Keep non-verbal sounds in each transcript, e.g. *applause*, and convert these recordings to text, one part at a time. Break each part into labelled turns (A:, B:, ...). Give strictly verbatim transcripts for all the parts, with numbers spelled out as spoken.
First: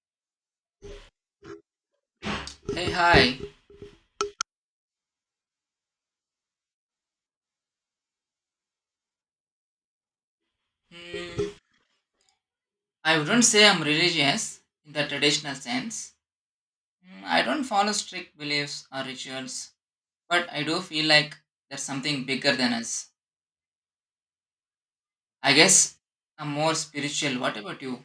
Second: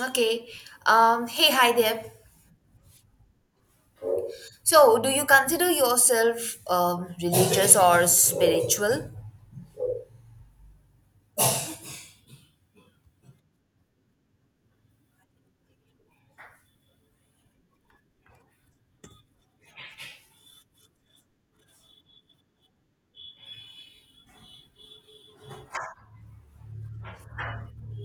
A: Okay. Um, hey, hi there.
B: Hey, hi.
A: So, do you consider yourself um, religious or spiritual?
B: Hmm, I wouldn't say I'm religious in the traditional sense. Hmm, I don't follow strict beliefs or rituals, but I do feel like there's something bigger than us. I guess I'm more spiritual. What about you?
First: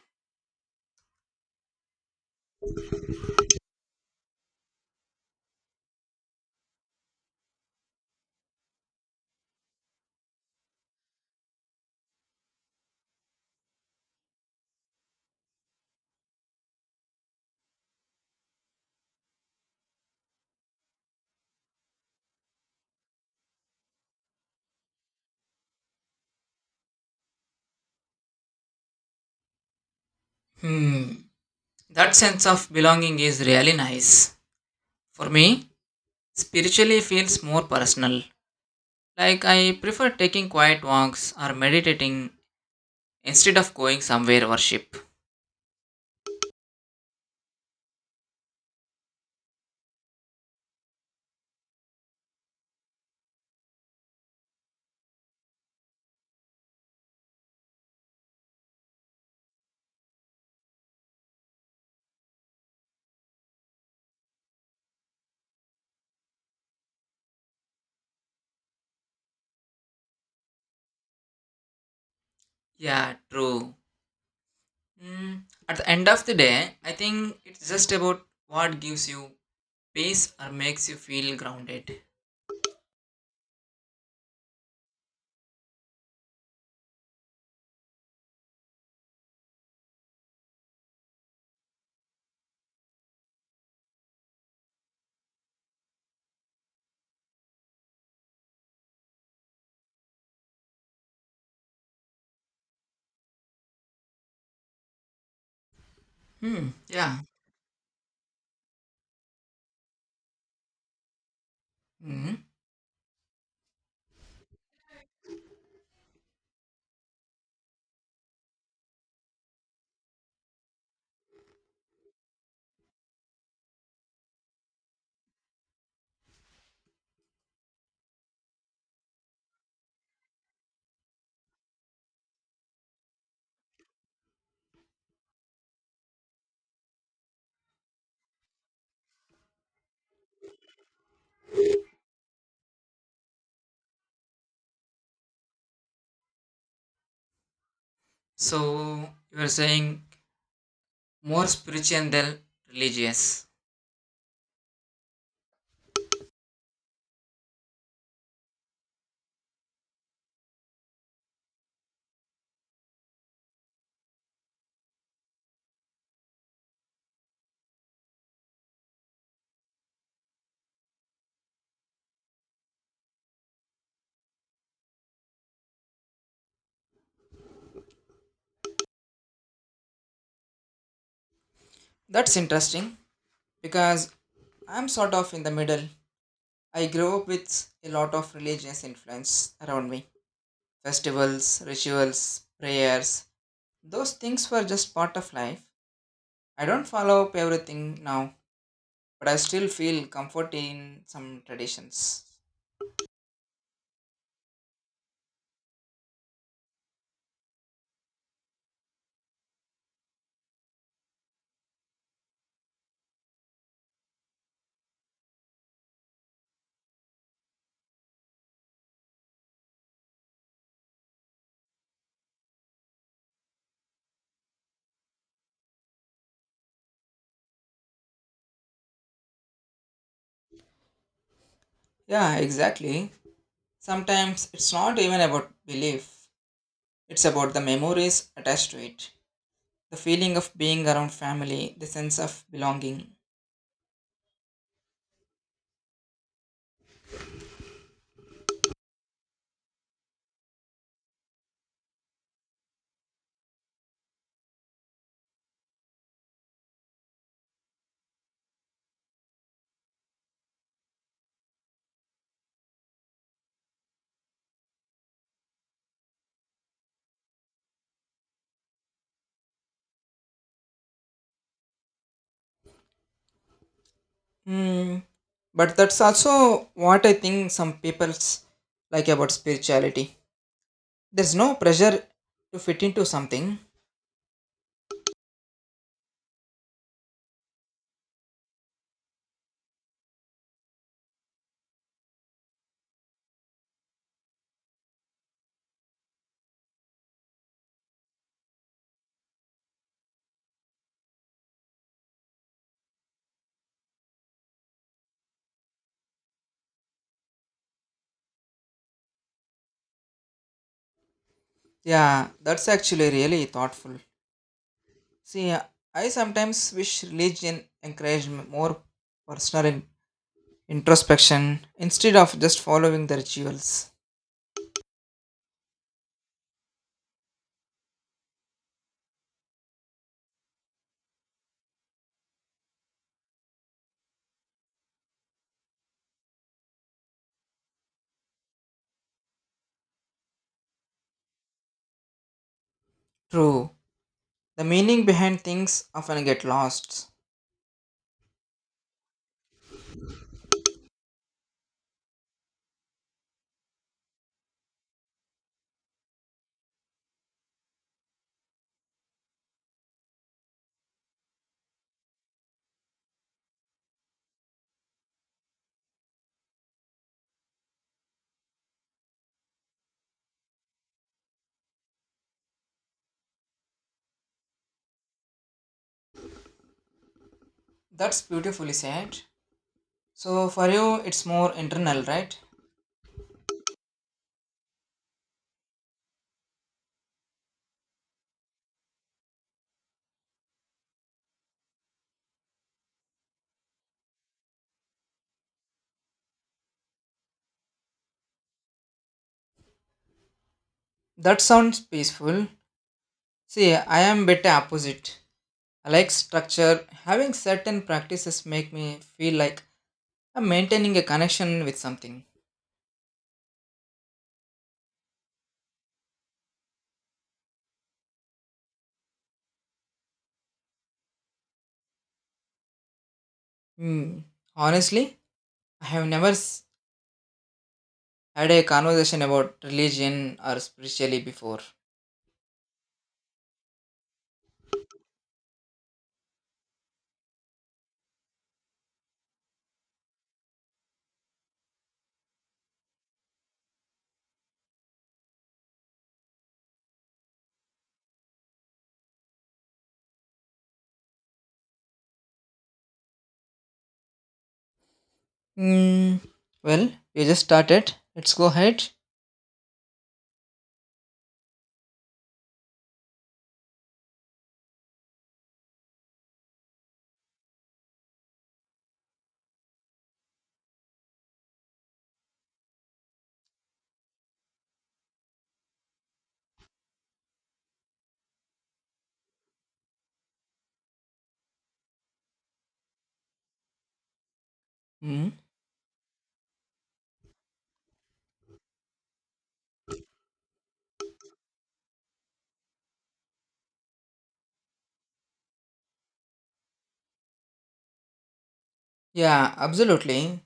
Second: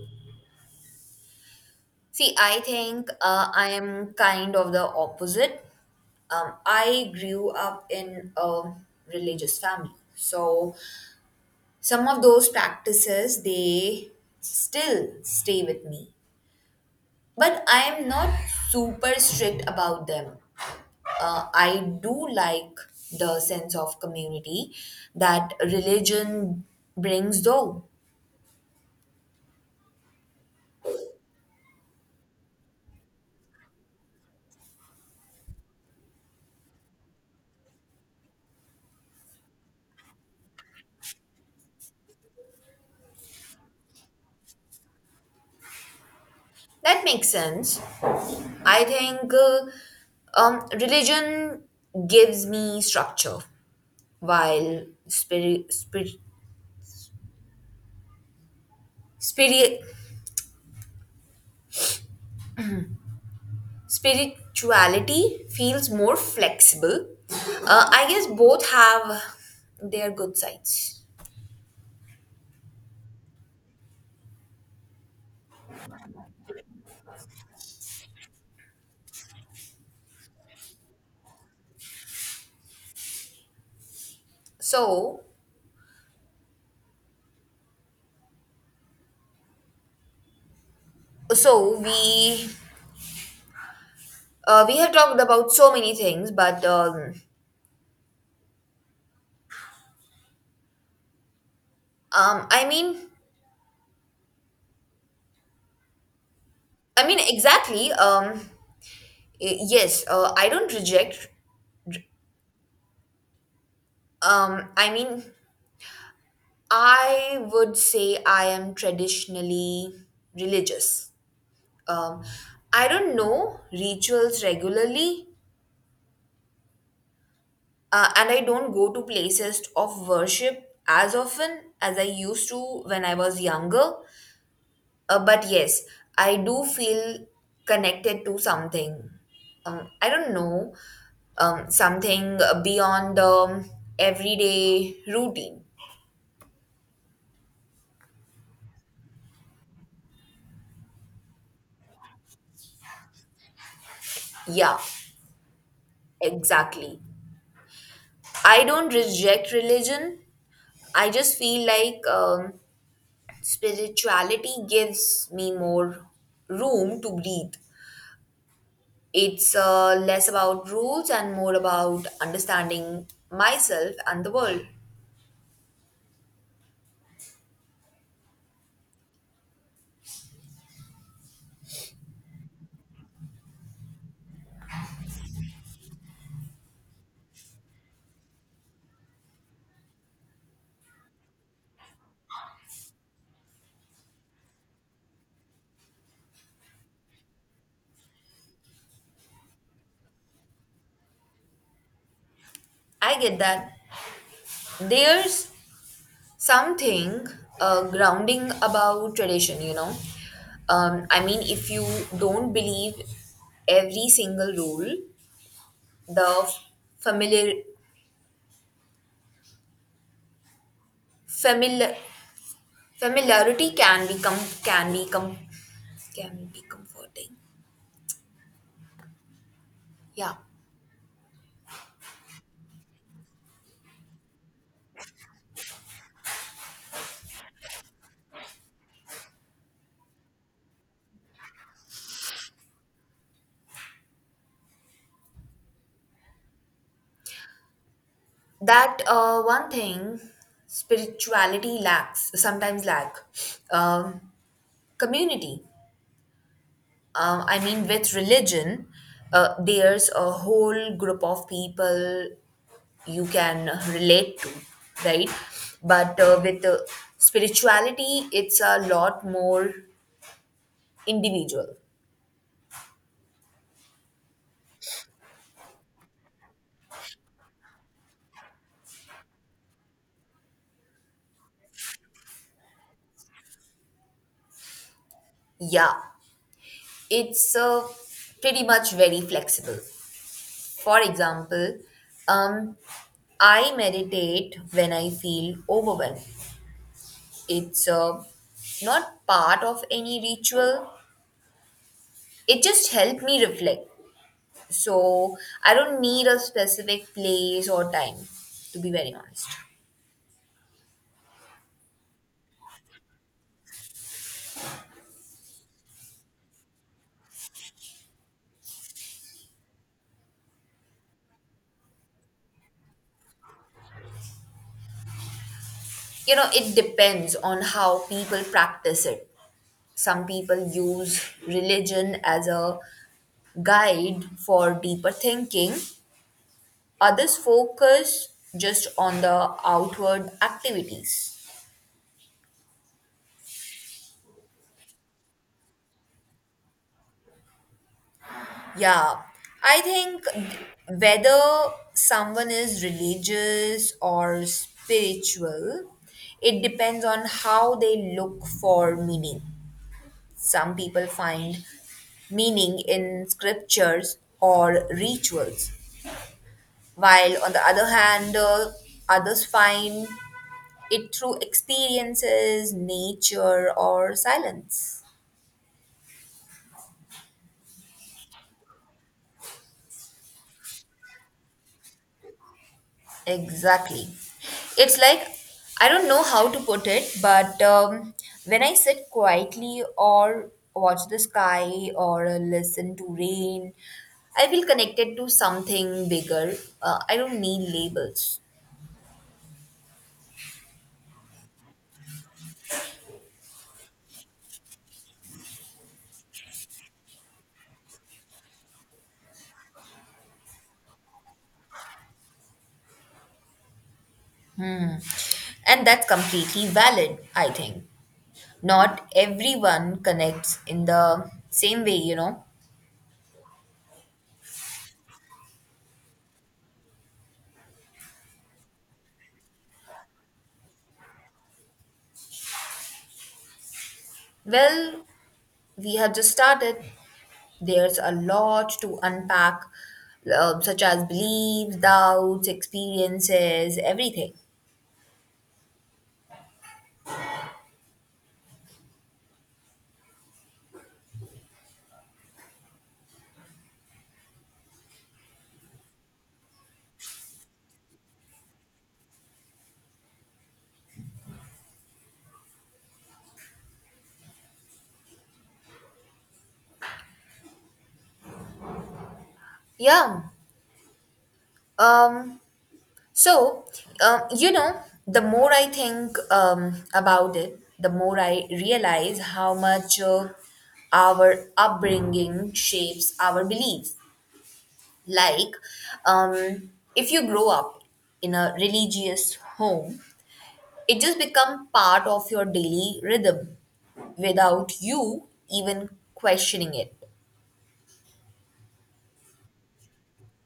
A: See, I think uh, I am kind of the opposite. Um, I grew up in a religious family. So, some of those practices, they still stay with me. But I am not super strict about them. uh, I do like the sense of community that religion brings, though.
B: Hmm, that sense of belonging is really nice. For me, spiritually feels more personal. Like I prefer taking quiet walks or meditating instead of going somewhere worship.
A: That makes sense. I think uh, um, Religion gives me structure, while spirit, spirit, spirit, spirituality feels more flexible. Uh, I guess both have their good sides.
B: Yeah, true. Mm, at the end of the day, I think it's just about what gives you peace or makes you feel grounded.
A: So, so we uh, we have talked about so many things, but um, Um, I mean,
B: Hmm.
A: I mean
B: Yeah.
A: exactly. Um, y- yes, uh, I don't reject.
B: Hmm.
A: Um, I mean, I would say I am traditionally religious. Um, I don't know rituals regularly, uh, and I don't go to places of worship as often as I used to when I was younger. Uh, but yes, I do feel connected to something. Um, I don't know, um, something beyond the um, everyday routine.
B: So you are saying more spiritual than religious.
A: Yeah, exactly. I don't reject religion. I just feel like um, spirituality gives me more room to breathe. It's uh, less about rules and more about understanding myself and the world.
B: That's interesting because I'm sort of in the middle. I grew up with a lot of religious influence around me. Festivals, rituals, prayers. Those things were just part of life. I don't follow up everything now, but I still feel comfort in some traditions.
A: I get that. There's something uh, grounding about tradition, you know, um, I mean, if you don't believe every single rule, the familiar familiar familiarity can become, can become can be comforting, yeah.
B: Yeah, exactly. Sometimes it's not even about belief, it's about the memories attached to it. The feeling of being around family, the sense of belonging.
A: That, uh, one thing spirituality lacks, sometimes lack um, community. um, I mean, with religion, uh, there's a whole group of people you can relate to, right? But uh, with uh, spirituality, it's a lot more individual.
B: Hmm. But that's also what I think some people like about spirituality. There's no pressure to fit into something.
A: Yeah, it's uh, pretty much very flexible. For example, um, I meditate when I feel overwhelmed. It's uh, not part of any ritual. It just helped me reflect. So I don't need a specific place or time, to be very honest.
B: Yeah, that's actually really thoughtful. See, I sometimes wish religion encouraged m- more personal introspection instead of just following the rituals.
A: You know, it depends on how people practice it. Some people use religion as a guide for deeper thinking, others focus just on the outward activities.
B: True. The meaning behind things often get lost.
A: Yeah, I think whether someone is religious or spiritual, it depends on how they look for meaning. Some people find meaning in scriptures or rituals, while on the other hand, uh, others find it through experiences, nature, or silence.
B: That's beautifully said. So for you it's more internal, right?
A: Exactly. It's like, I don't know how to put it, but um, when I sit quietly or watch the sky or uh, listen to rain, I feel connected to something bigger. Uh, I don't need labels.
B: That sounds peaceful. See, I am bit opposite. I like structure. Having certain practices make me feel like I'm maintaining a connection with something.
A: Hmm. And that's completely valid, I think. Not everyone connects in the same way, you know.
B: Hmm. Honestly, I have never s- had a conversation about religion or spirituality before.
A: Well, we have just started. There's a lot to unpack, um, such as beliefs, doubts, experiences, everything.
B: Mm, well, you just started. Let's go ahead.
A: Yeah. Um, so, um, you know, the more I think um, about it, the more I realize how much uh, our upbringing shapes our beliefs.
B: Mm.
A: Like, um, if you grow up in a religious home, it just become part of your daily rhythm without you even questioning it.
B: Yeah, absolutely.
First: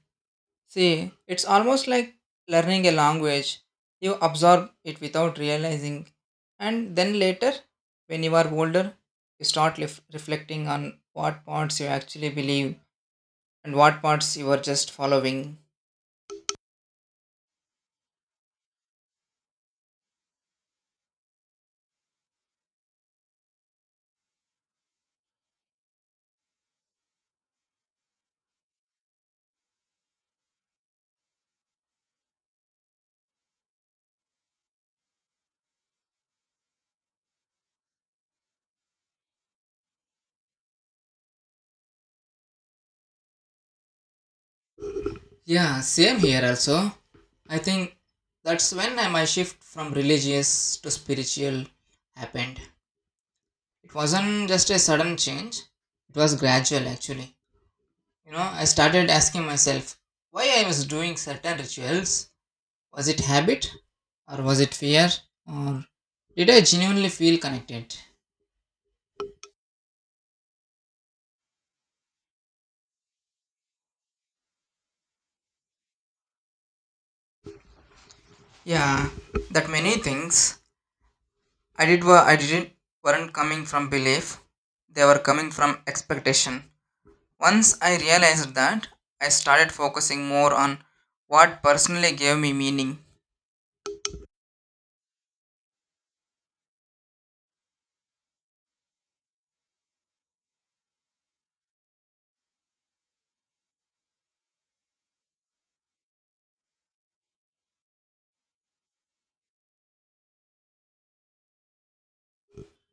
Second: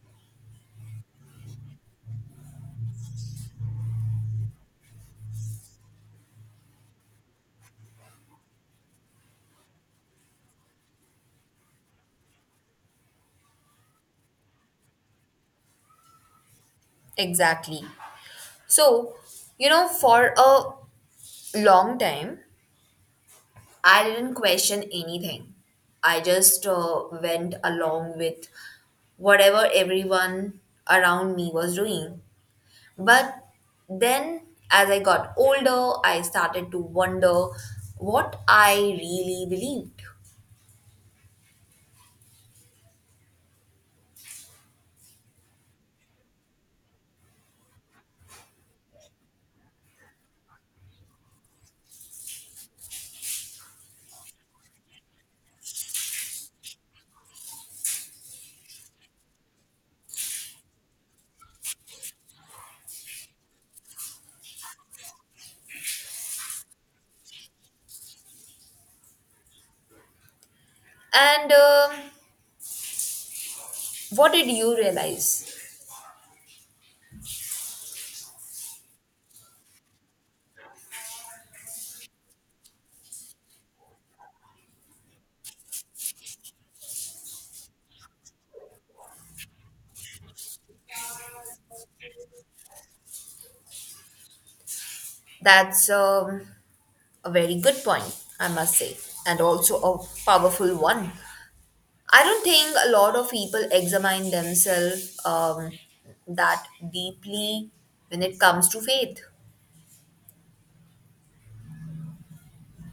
B: See, it's almost like learning a language. You absorb it without realizing. And then later, when you are older, you start lef- reflecting on what parts you actually believe and what parts you were just following.
A: Exactly. So, you know, for a long time I didn't question anything. I just uh, went along with whatever everyone around me was doing. But then, as I got older, I started to wonder what I really believed.
B: Yeah, same here also. I think that's when my shift from religious to spiritual happened. It wasn't just a sudden change, it was gradual actually. You know, I started asking myself why I was doing certain rituals. Was it habit, or was it fear, or did I genuinely feel connected?
A: And um, what did you realize?
B: Yeah, that many things I did were I didn't weren't coming from belief; they were coming from expectation. Once I realized that, I started focusing more on what personally gave me meaning.
A: That's um, a very good point, I must say, and also a powerful one. I don't think a lot of people examine themselves um, that deeply when it comes to faith.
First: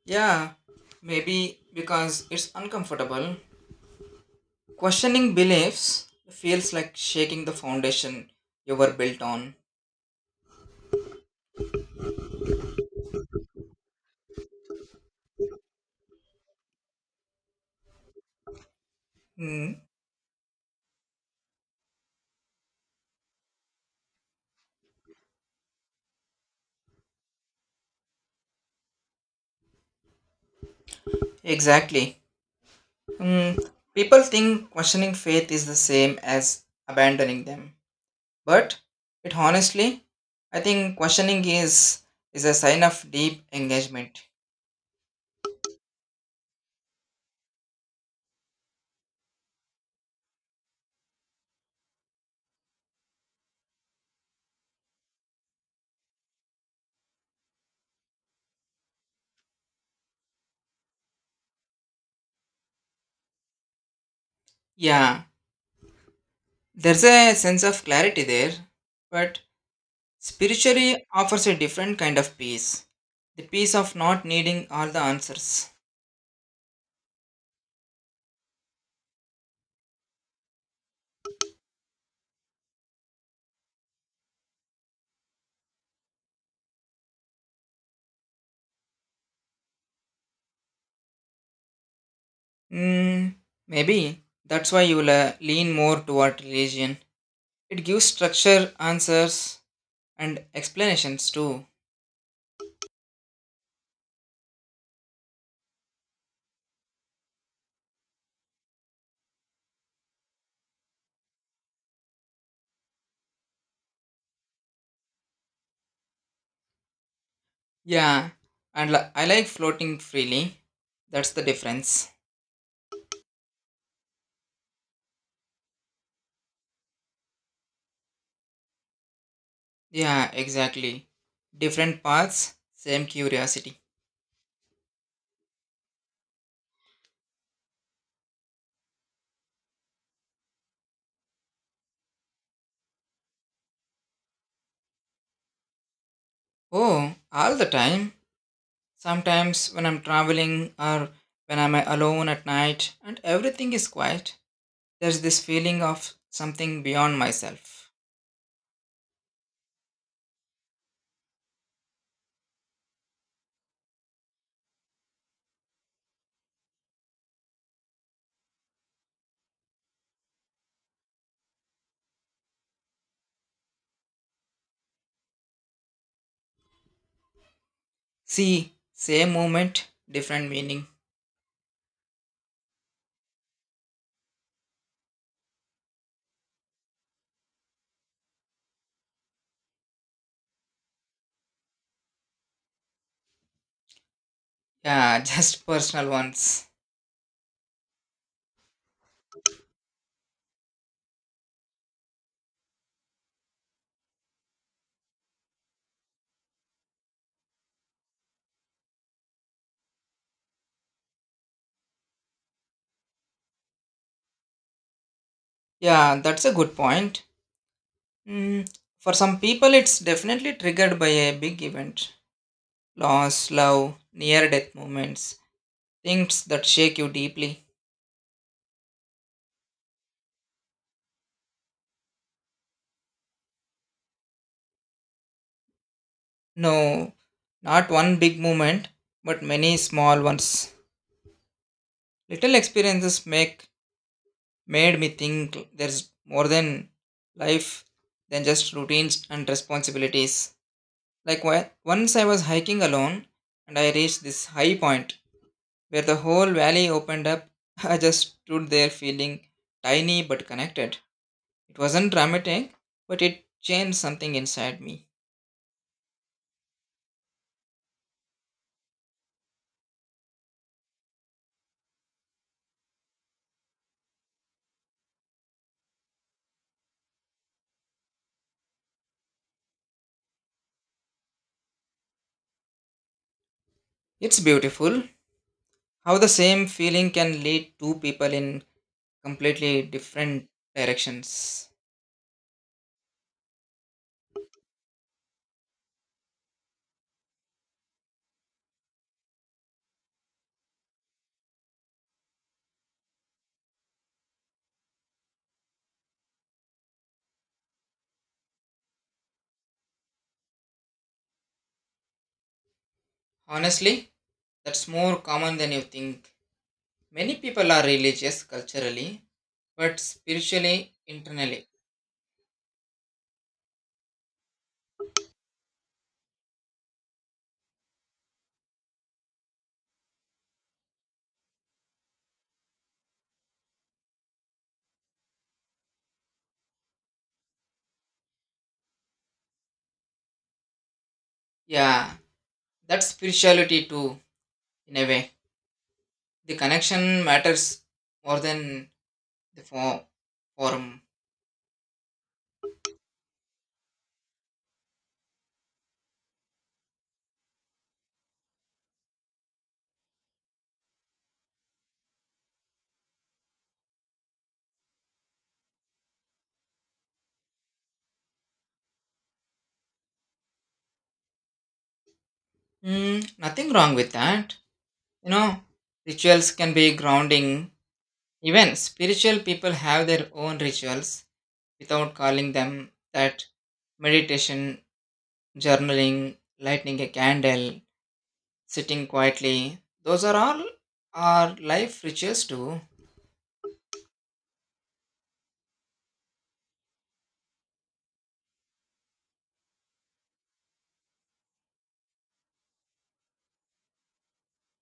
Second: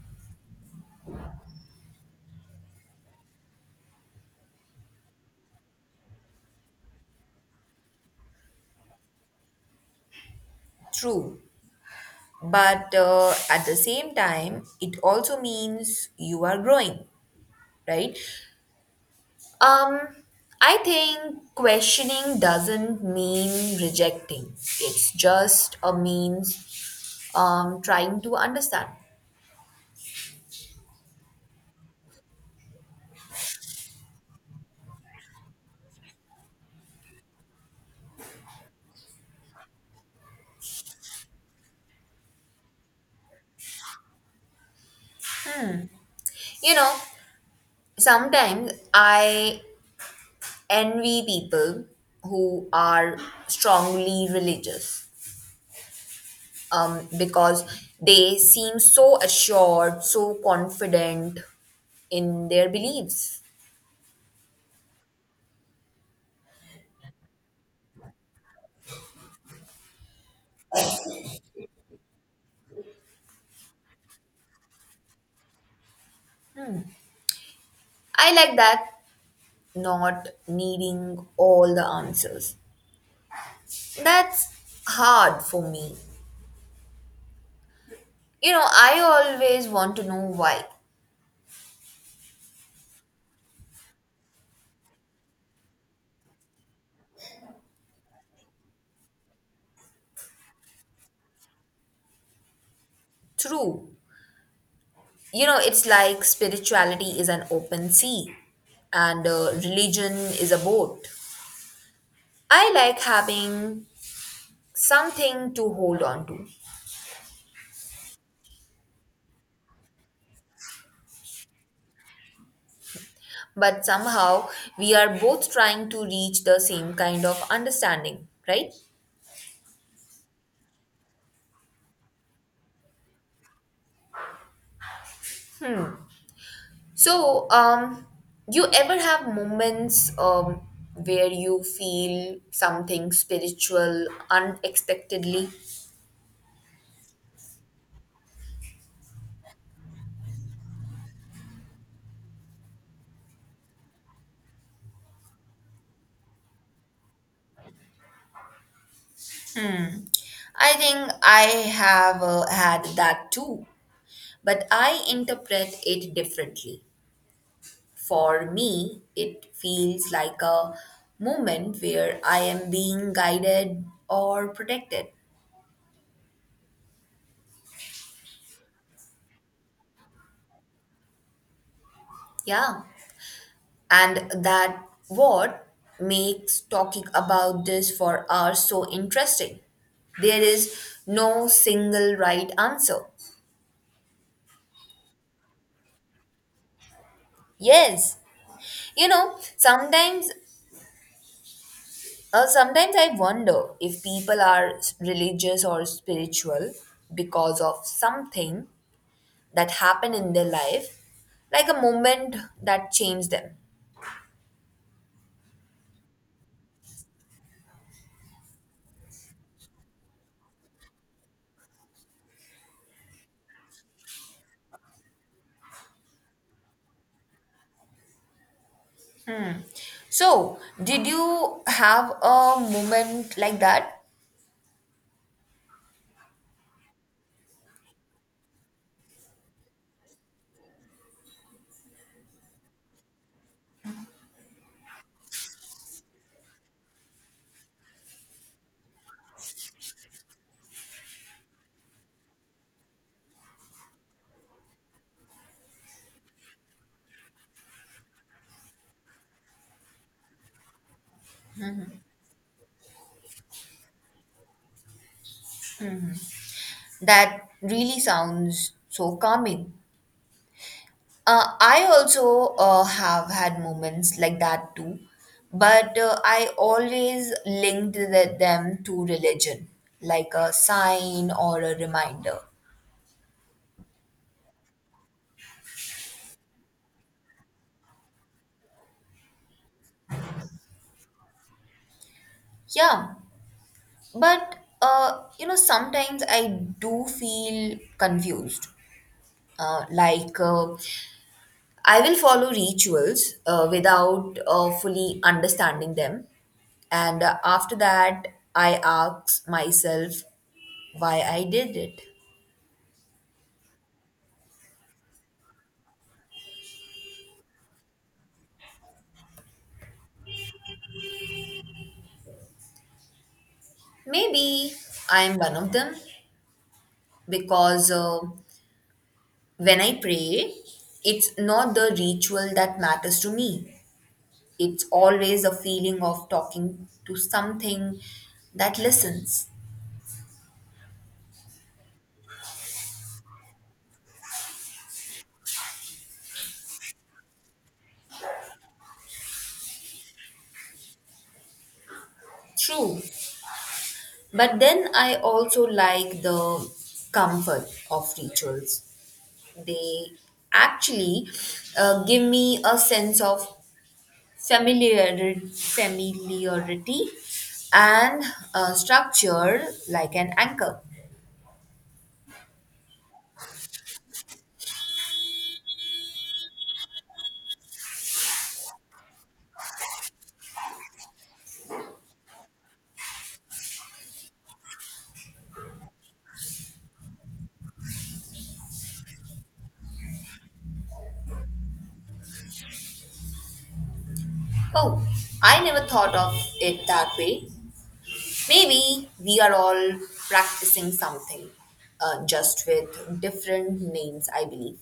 B: Yeah, maybe because it's uncomfortable. Questioning beliefs feels like shaking the foundation you were built on.
A: True. But uh, at the same time, it also means you are growing, right?
B: Hmm.
A: Um, I think questioning doesn't mean rejecting. It's just a means um trying to understand.
B: Exactly. Hmm. People think questioning faith is the same as abandoning them. But it honestly, I think questioning is is a sign of deep engagement.
A: You know, sometimes I envy people who are strongly religious um because they seem so assured, so confident in their beliefs.
B: Yeah, there's a sense of clarity there, but spiritually offers a different kind of peace, the peace of not needing all the answers.
A: I like that, not needing all the answers. That's hard for me. You know, I always want to know why.
B: Mm, maybe that's why you will uh, lean more toward religion. It gives structure, answers, and explanations too.
A: True. You know, it's like spirituality is an open sea and uh, religion is a boat. I like having something to hold on to.
B: Yeah, and li- I like floating freely. That's the difference.
A: But somehow we are both trying to reach the same kind of understanding, right?
B: Yeah, exactly. Different paths, same curiosity.
A: So, um, you ever have moments um, where you feel something spiritual unexpectedly?
B: Oh, all the time. Sometimes when I'm traveling or when I'm alone at night and everything is quiet, there's this feeling of something beyond myself.
A: I think I have uh, had that too, but I interpret it differently. For me, it feels like a moment where I am being guided or protected.
B: See, same moment, different meaning.
A: Yeah. And that, what makes talking about this for hours so interesting. There is no single right answer.
B: Yeah, *laughs* just personal ones.
A: Yes. You know, sometimes Uh, sometimes I wonder if people are s- religious or spiritual because of something that happened in their life, like a moment that changed them.
B: Yeah, that's a good point. Mm, for some people, it's definitely triggered by a big event, loss, love, near death moments, things that shake you deeply.
A: So, did you have a moment like that
B: No, not one big moment, but many small ones. Little experiences make made me think there's more than life than just routines and responsibilities. Like wh- once I was hiking alone and I reached this high point where the whole valley opened up. *laughs* I just stood there feeling tiny but connected. It wasn't dramatic, but it changed something inside me.
A: that really sounds so calming? Uh, I also uh, have had moments like that too, but uh, I always linked the- them to religion, like a sign or a reminder.
B: It's beautiful how the same feeling can lead two people in completely different directions.
A: Yeah, but uh, you know, sometimes I do feel confused. Uh, like, uh, I will follow rituals uh, without uh, fully understanding them. And uh, after that, I ask myself why I did it.
B: Honestly, that's more common than you think. Many people are religious culturally, but spiritually internally.
A: Maybe I'm one of them because uh, when I pray, it's not the ritual that matters to me. It's always a feeling of talking to something that listens.
B: Yeah, that's spirituality too, in a way. The connection matters more than the fo- form.
A: True. But then I also like the comfort of rituals. They actually uh, give me a sense of familiarity, familiarity and uh, structure, like an anchor.
B: Hmm, nothing wrong with that. You know, rituals can be grounding. Even spiritual people have their own rituals without calling them that, meditation, journaling, lighting a candle, sitting quietly. Those are all our life riches too.
A: Oh, I never thought of it that way. Maybe we are all practicing something, uh, just with different names, I believe.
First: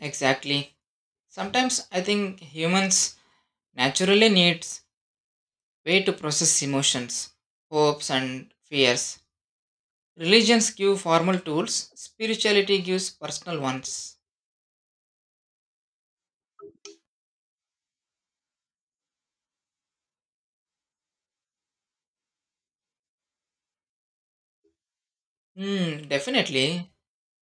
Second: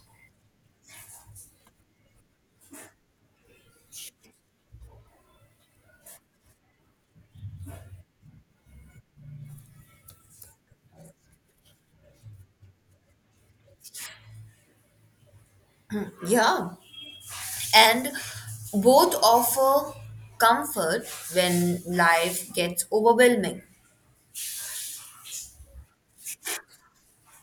B: Exactly. Sometimes I think humans naturally needs way to process emotions, hopes and fears. Religions give formal tools, spirituality gives personal ones.
A: Yeah, and both offer comfort when life gets overwhelming.
B: Hmm, definitely.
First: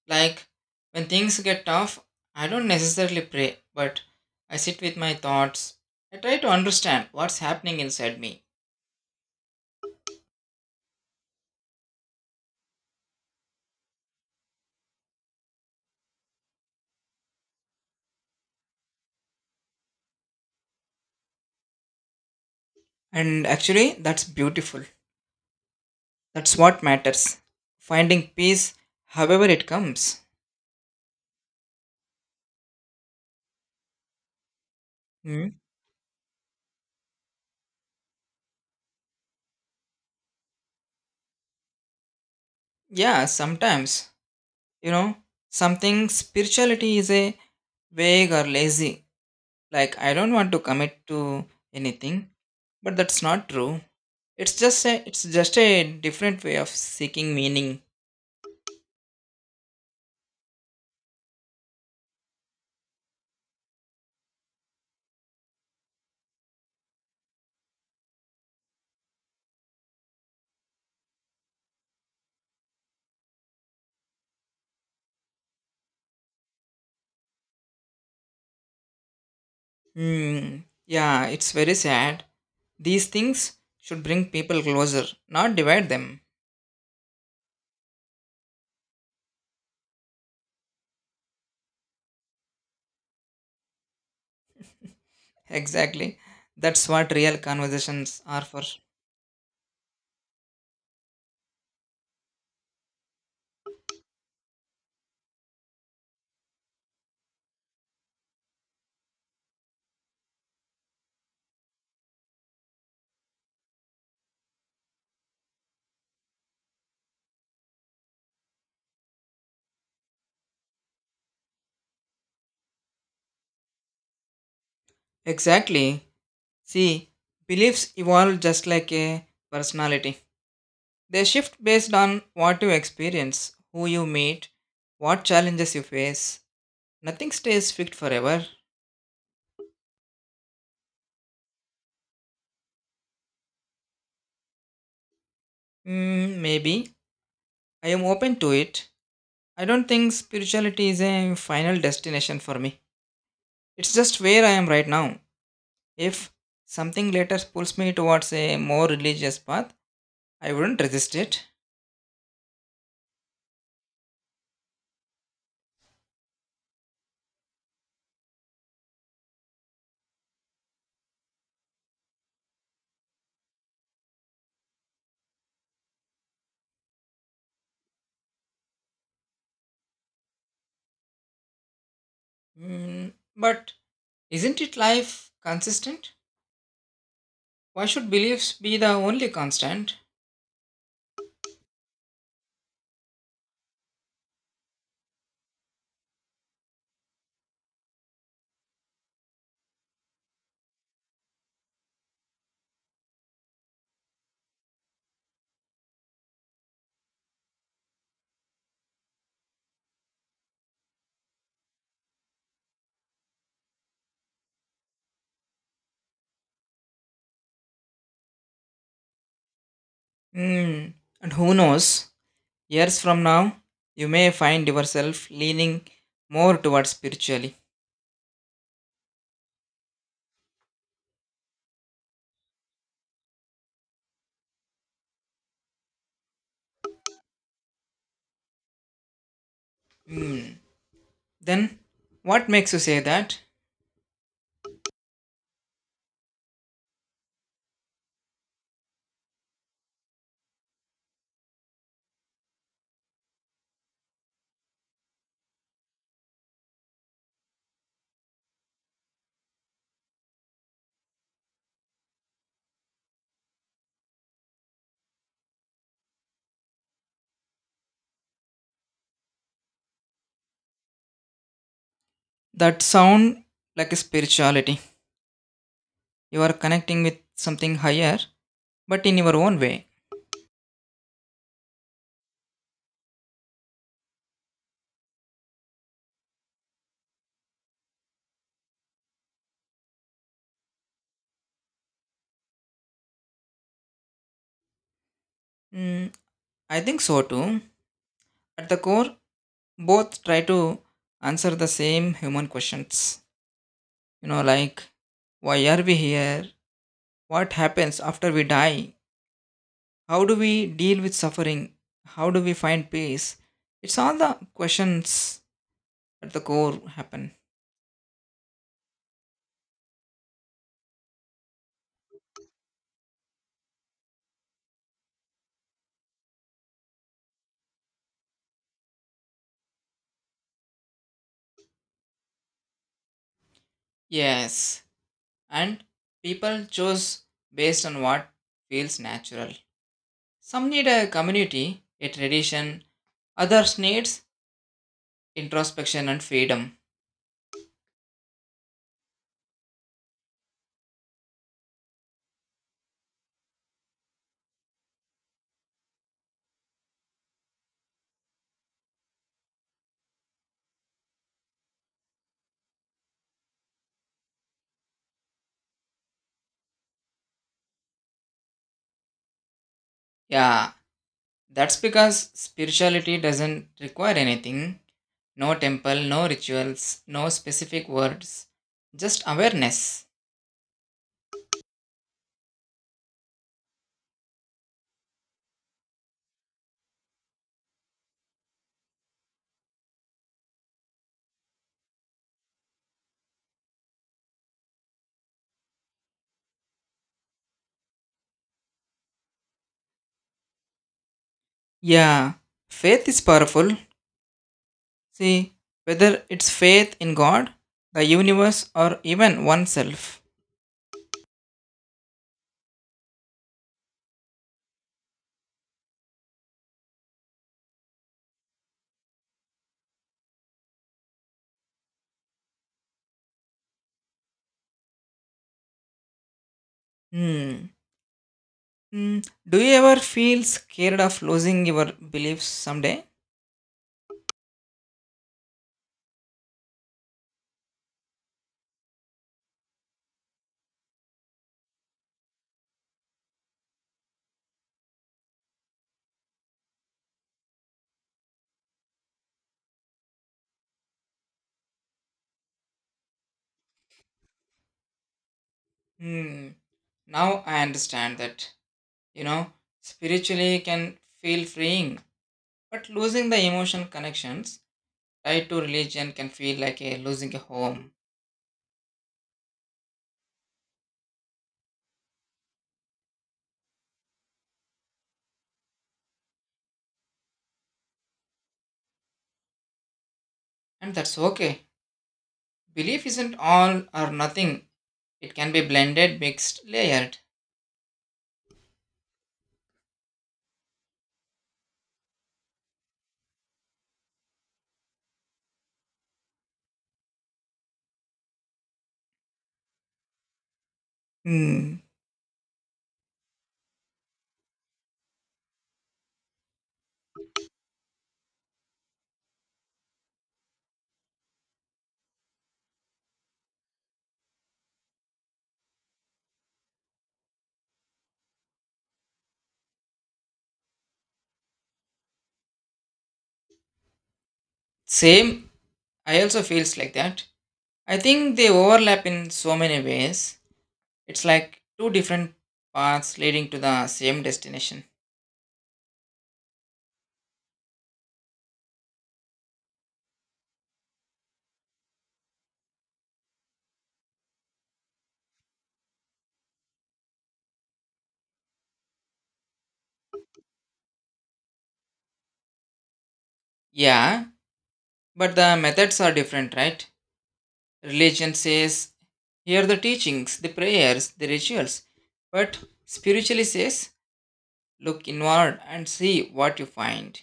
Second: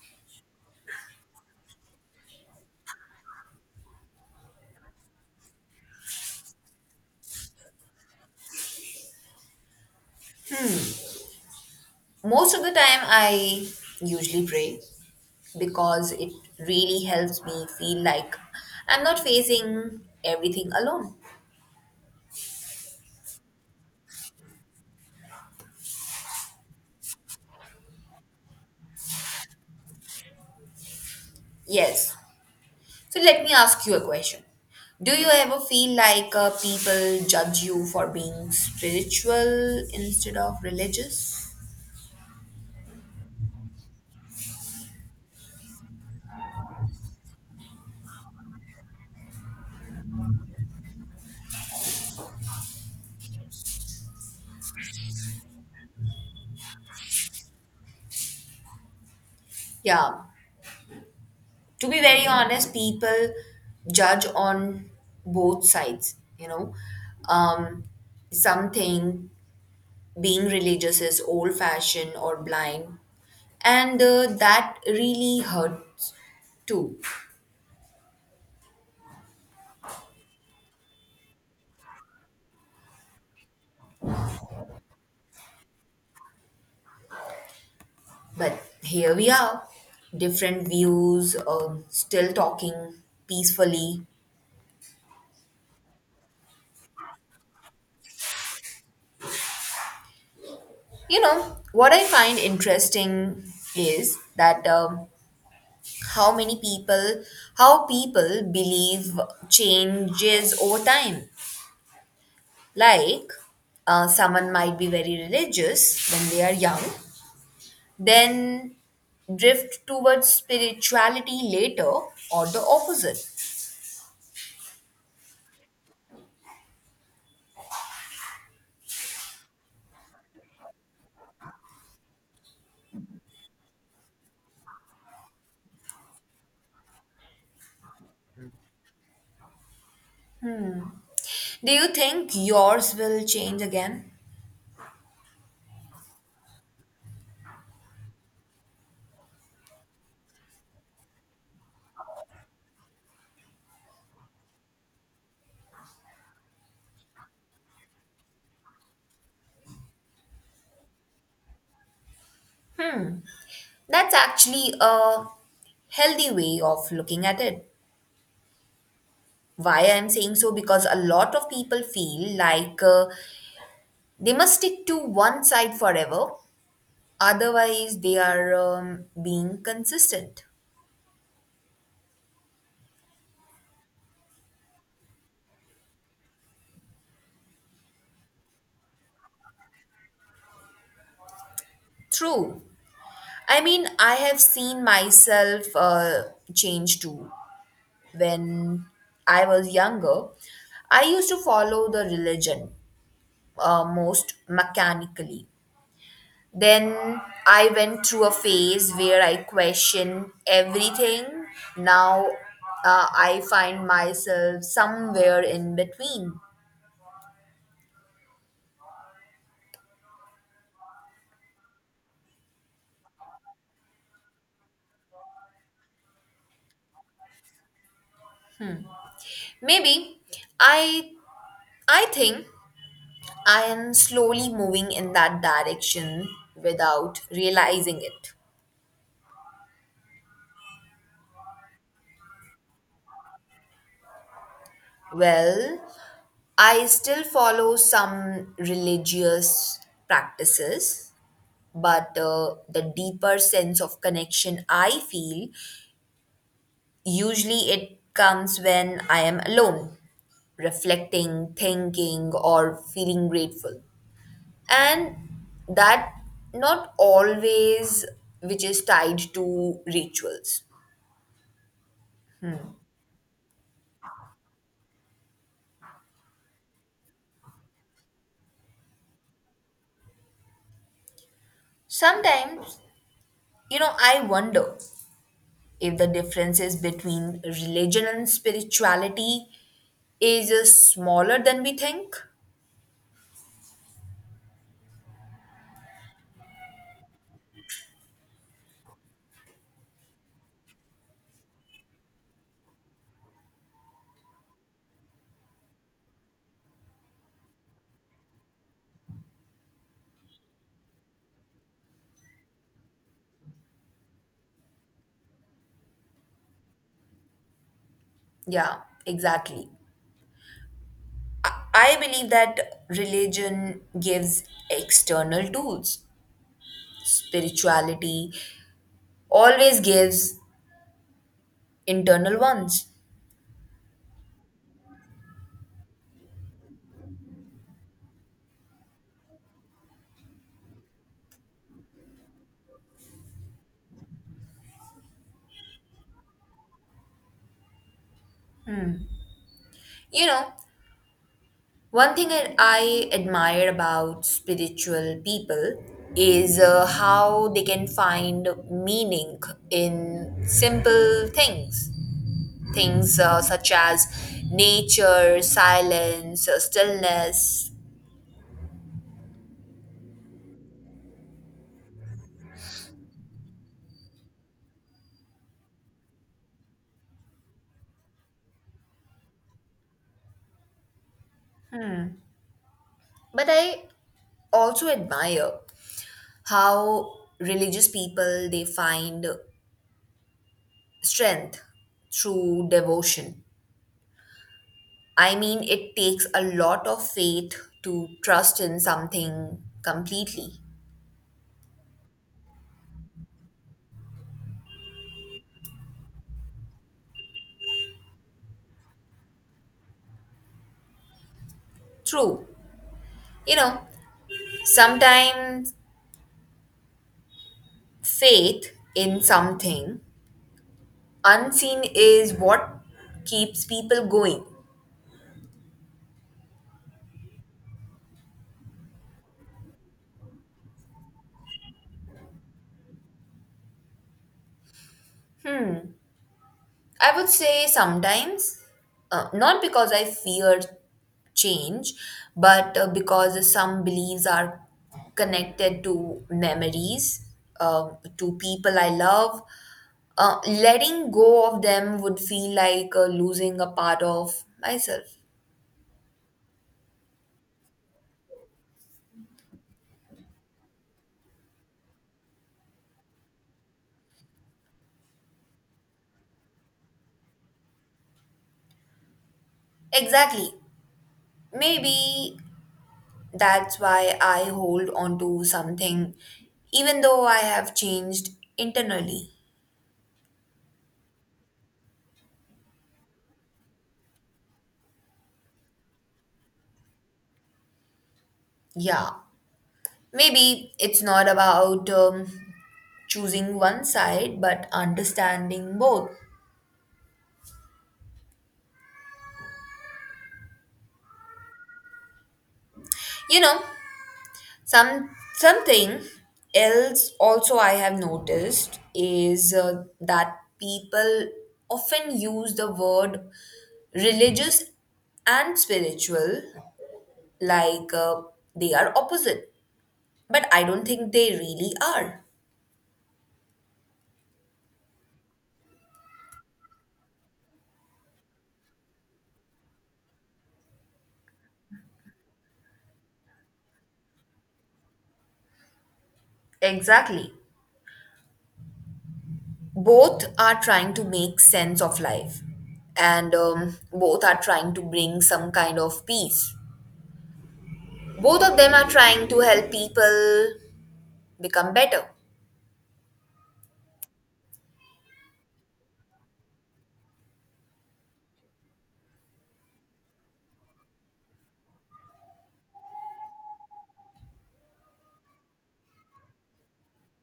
B: Like when things get tough, I don't necessarily pray, but I sit with my thoughts. I try to understand what's happening inside me.
A: Most of the time, I usually pray because it really helps me feel like I'm not facing everything alone.
B: And actually, that's beautiful. That's what matters. Finding peace, however it comes.
A: Yes. So let me ask you a question. Do you
B: Hmm?
A: ever feel like uh, people judge you for being spiritual instead of religious?
B: Yeah, sometimes. You know, something spirituality is a vague or lazy. Like I don't want to commit to anything, but that's not true. It's just a, it's just a different way of seeking meaning.
A: Yeah. To be very honest, people judge on both sides, you know. Um, some think being religious is old fashioned or blind, and uh, that really hurts too.
B: Hmm. Yeah, it's very sad. These things should bring people closer, not divide them.
A: But here we are, different views, um, still talking peacefully.
B: Exactly. That's what real conversations are for.
A: You know, what I find interesting is that, um, how many people, how people believe changes over time. Like, uh, someone might be very religious when they are young, then drift towards spirituality later, or the opposite.
B: Exactly. See, beliefs evolve just like a personality. They shift based on what you experience, who you meet, what challenges you face. Nothing stays fixed forever.
A: Do you think yours will change again?
B: Mm, maybe. I am open to it. I don't think spirituality is a final destination for me. It's just where I am right now. If something later pulls me towards a more religious path, I wouldn't resist it.
A: That's actually a healthy way of looking at it. Why I'm saying so because a lot of people feel like uh, they must stick to one side forever, otherwise, they are um, being consistent.
B: Mm, but isn't it life consistent? Why should beliefs be the only constant?
A: True. I mean, I have seen myself uh, change too. When I was younger, I used to follow the religion uh, most mechanically. Then I went through a phase where I questioned everything. Now uh, I find myself somewhere in between.
B: Hmm. And who knows, years from now, you may find yourself leaning more towards spiritually.
A: Maybe I I think I am slowly moving in that direction without realizing it.
B: Hmm. Then, what makes you say that?
A: Well, I still follow some religious practices, but uh, the deeper sense of connection I feel usually it comes when I am alone, reflecting, thinking, or feeling grateful. And that not always which is tied to rituals.
B: That sound like a spirituality. You are connecting with something higher, but in your own way.
A: Sometimes, you know, I wonder if the differences between religion and spirituality is uh, smaller than we think.
B: Hmm. I think so too. At the core, both try to answer the same human questions. You know, like why are we here? What happens after we die? How do we deal with suffering? How do we find peace? It's all the questions at the core happen.
A: Yeah, exactly. I believe that religion gives external tools, spirituality always gives internal ones.
B: Yes, and people choose based on what feels natural. Some need a community, a tradition, others needs introspection and freedom.
A: You know, one thing I I admire about spiritual people is uh, how they can find meaning in simple things. Things uh, such as nature, silence, uh, stillness.
B: Yeah, that's because spirituality doesn't require anything. No temple, no rituals, no specific words, just awareness.
A: But I also admire how religious people they find strength through devotion. I mean, it takes a lot of faith to trust in something completely.
B: Yeah, faith is powerful. See, whether it's faith in God, the universe, or even oneself.
A: True. You know, sometimes faith in something unseen is what keeps people going.
B: Hmm. Hmm. Do you ever feel scared of losing your beliefs someday?
A: Hmm. I would say sometimes, uh, not because I fear change, but uh, because some beliefs are connected to memories, um, to people I love. Uh, letting go of them would feel like uh, losing a part of myself.
B: Hmm. Now I understand that, you know, spiritually can feel freeing, but losing the emotional connections tied to religion can feel like a losing a home.
A: Exactly. Maybe that's why I hold on to something, even though I have changed internally.
B: And that's okay. Belief isn't all or nothing. It can be blended, mixed, layered.
A: Yeah. Maybe it's not about um, choosing one side, but understanding both.
B: Hmm.
A: You know, some something else also I have noticed is uh, that people often use the word religious and spiritual like uh, they are opposite, but I don't think they really are.
B: Same, I also feels like that. I think they overlap in so many ways. It's like two different paths leading to the same destination.
A: Exactly. Both are trying to make sense of life, and um, both are trying to bring some kind of peace, both of them are trying to help people become better.
B: Yeah, but the methods are different, right? Religion says, hear the teachings, the prayers, the rituals. But spiritually says, look inward and see what you find.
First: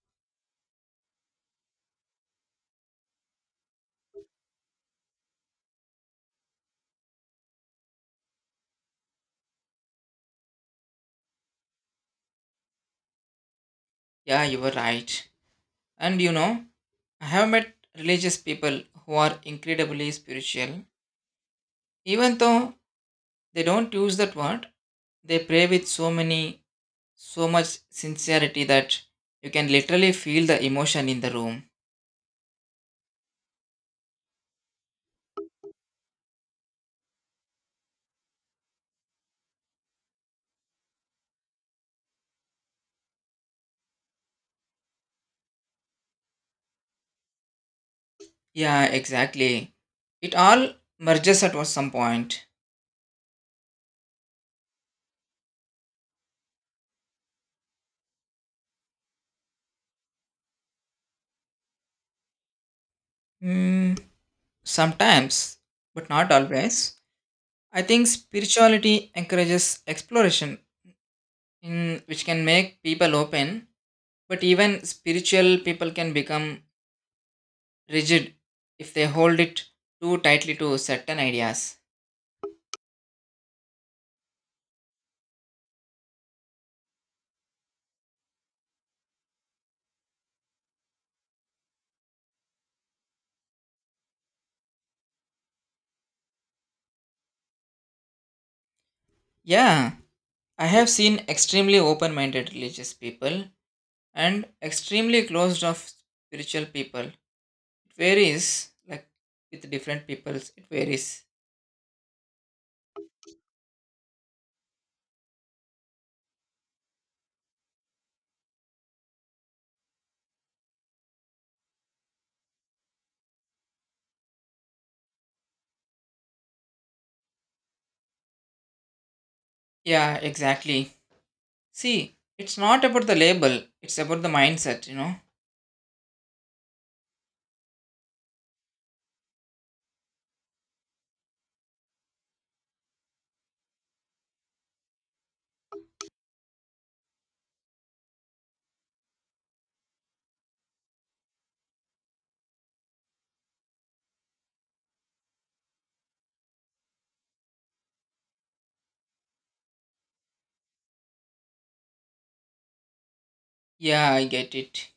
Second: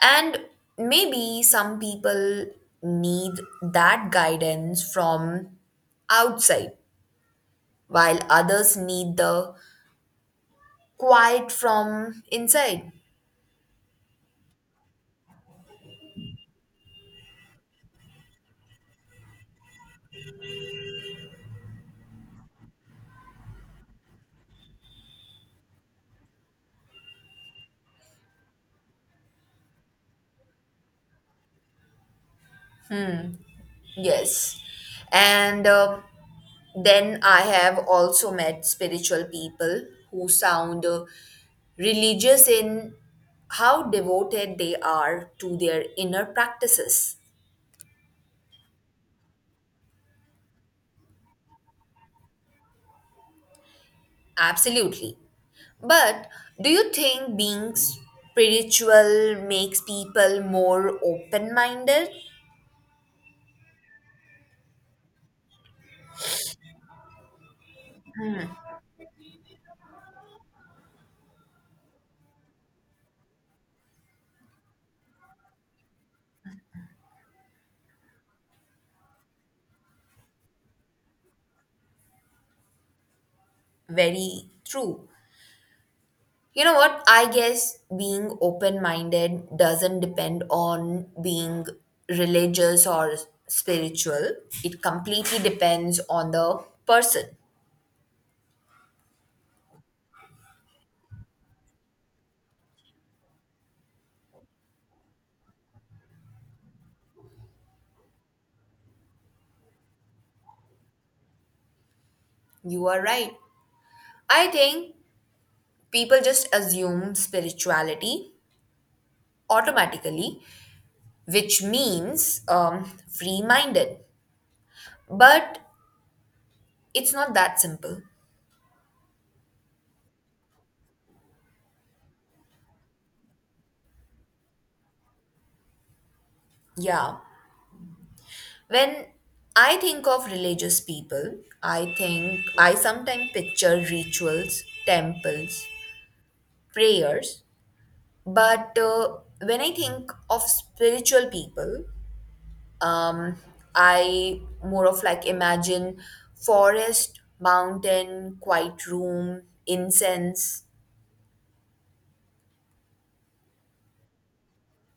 A: And maybe some people need that guidance from outside, while others need the quiet from inside.
B: Yeah, you were right. And you know, I have met religious people who are incredibly spiritual. Even though they don't use that word, they pray with so many so much sincerity that you can literally feel the emotion in the room.
A: Yes, and uh, then I have also met spiritual people who sound uh, religious in how devoted they are to their inner practices.
B: Yeah, exactly. It all merges at some point.
A: Absolutely. But do you think being spiritual makes people more open minded?
B: Hmm, sometimes, but not always. I think spirituality encourages exploration, in, which can make people open, but even spiritual people can become rigid if they hold it too tightly to certain ideas.
A: Very true. You know what? I guess being open minded doesn't depend on being religious or spiritual. It completely depends on the person.
B: Yeah, I have seen extremely open minded religious people and extremely closed off spiritual people. It varies, like with different peoples, it varies.
A: You are right. I think people just assume spirituality automatically, which means um, free minded. But it's not that simple.
B: Yeah, exactly. See, it's not about the label, it's about the mindset, you know?
A: Yeah. When I think of religious people, I think I sometimes picture rituals, temples, prayers. But uh, when I think of spiritual people, um, I more of like imagine forest, mountain, quiet room, incense,
B: Yeah, I get it.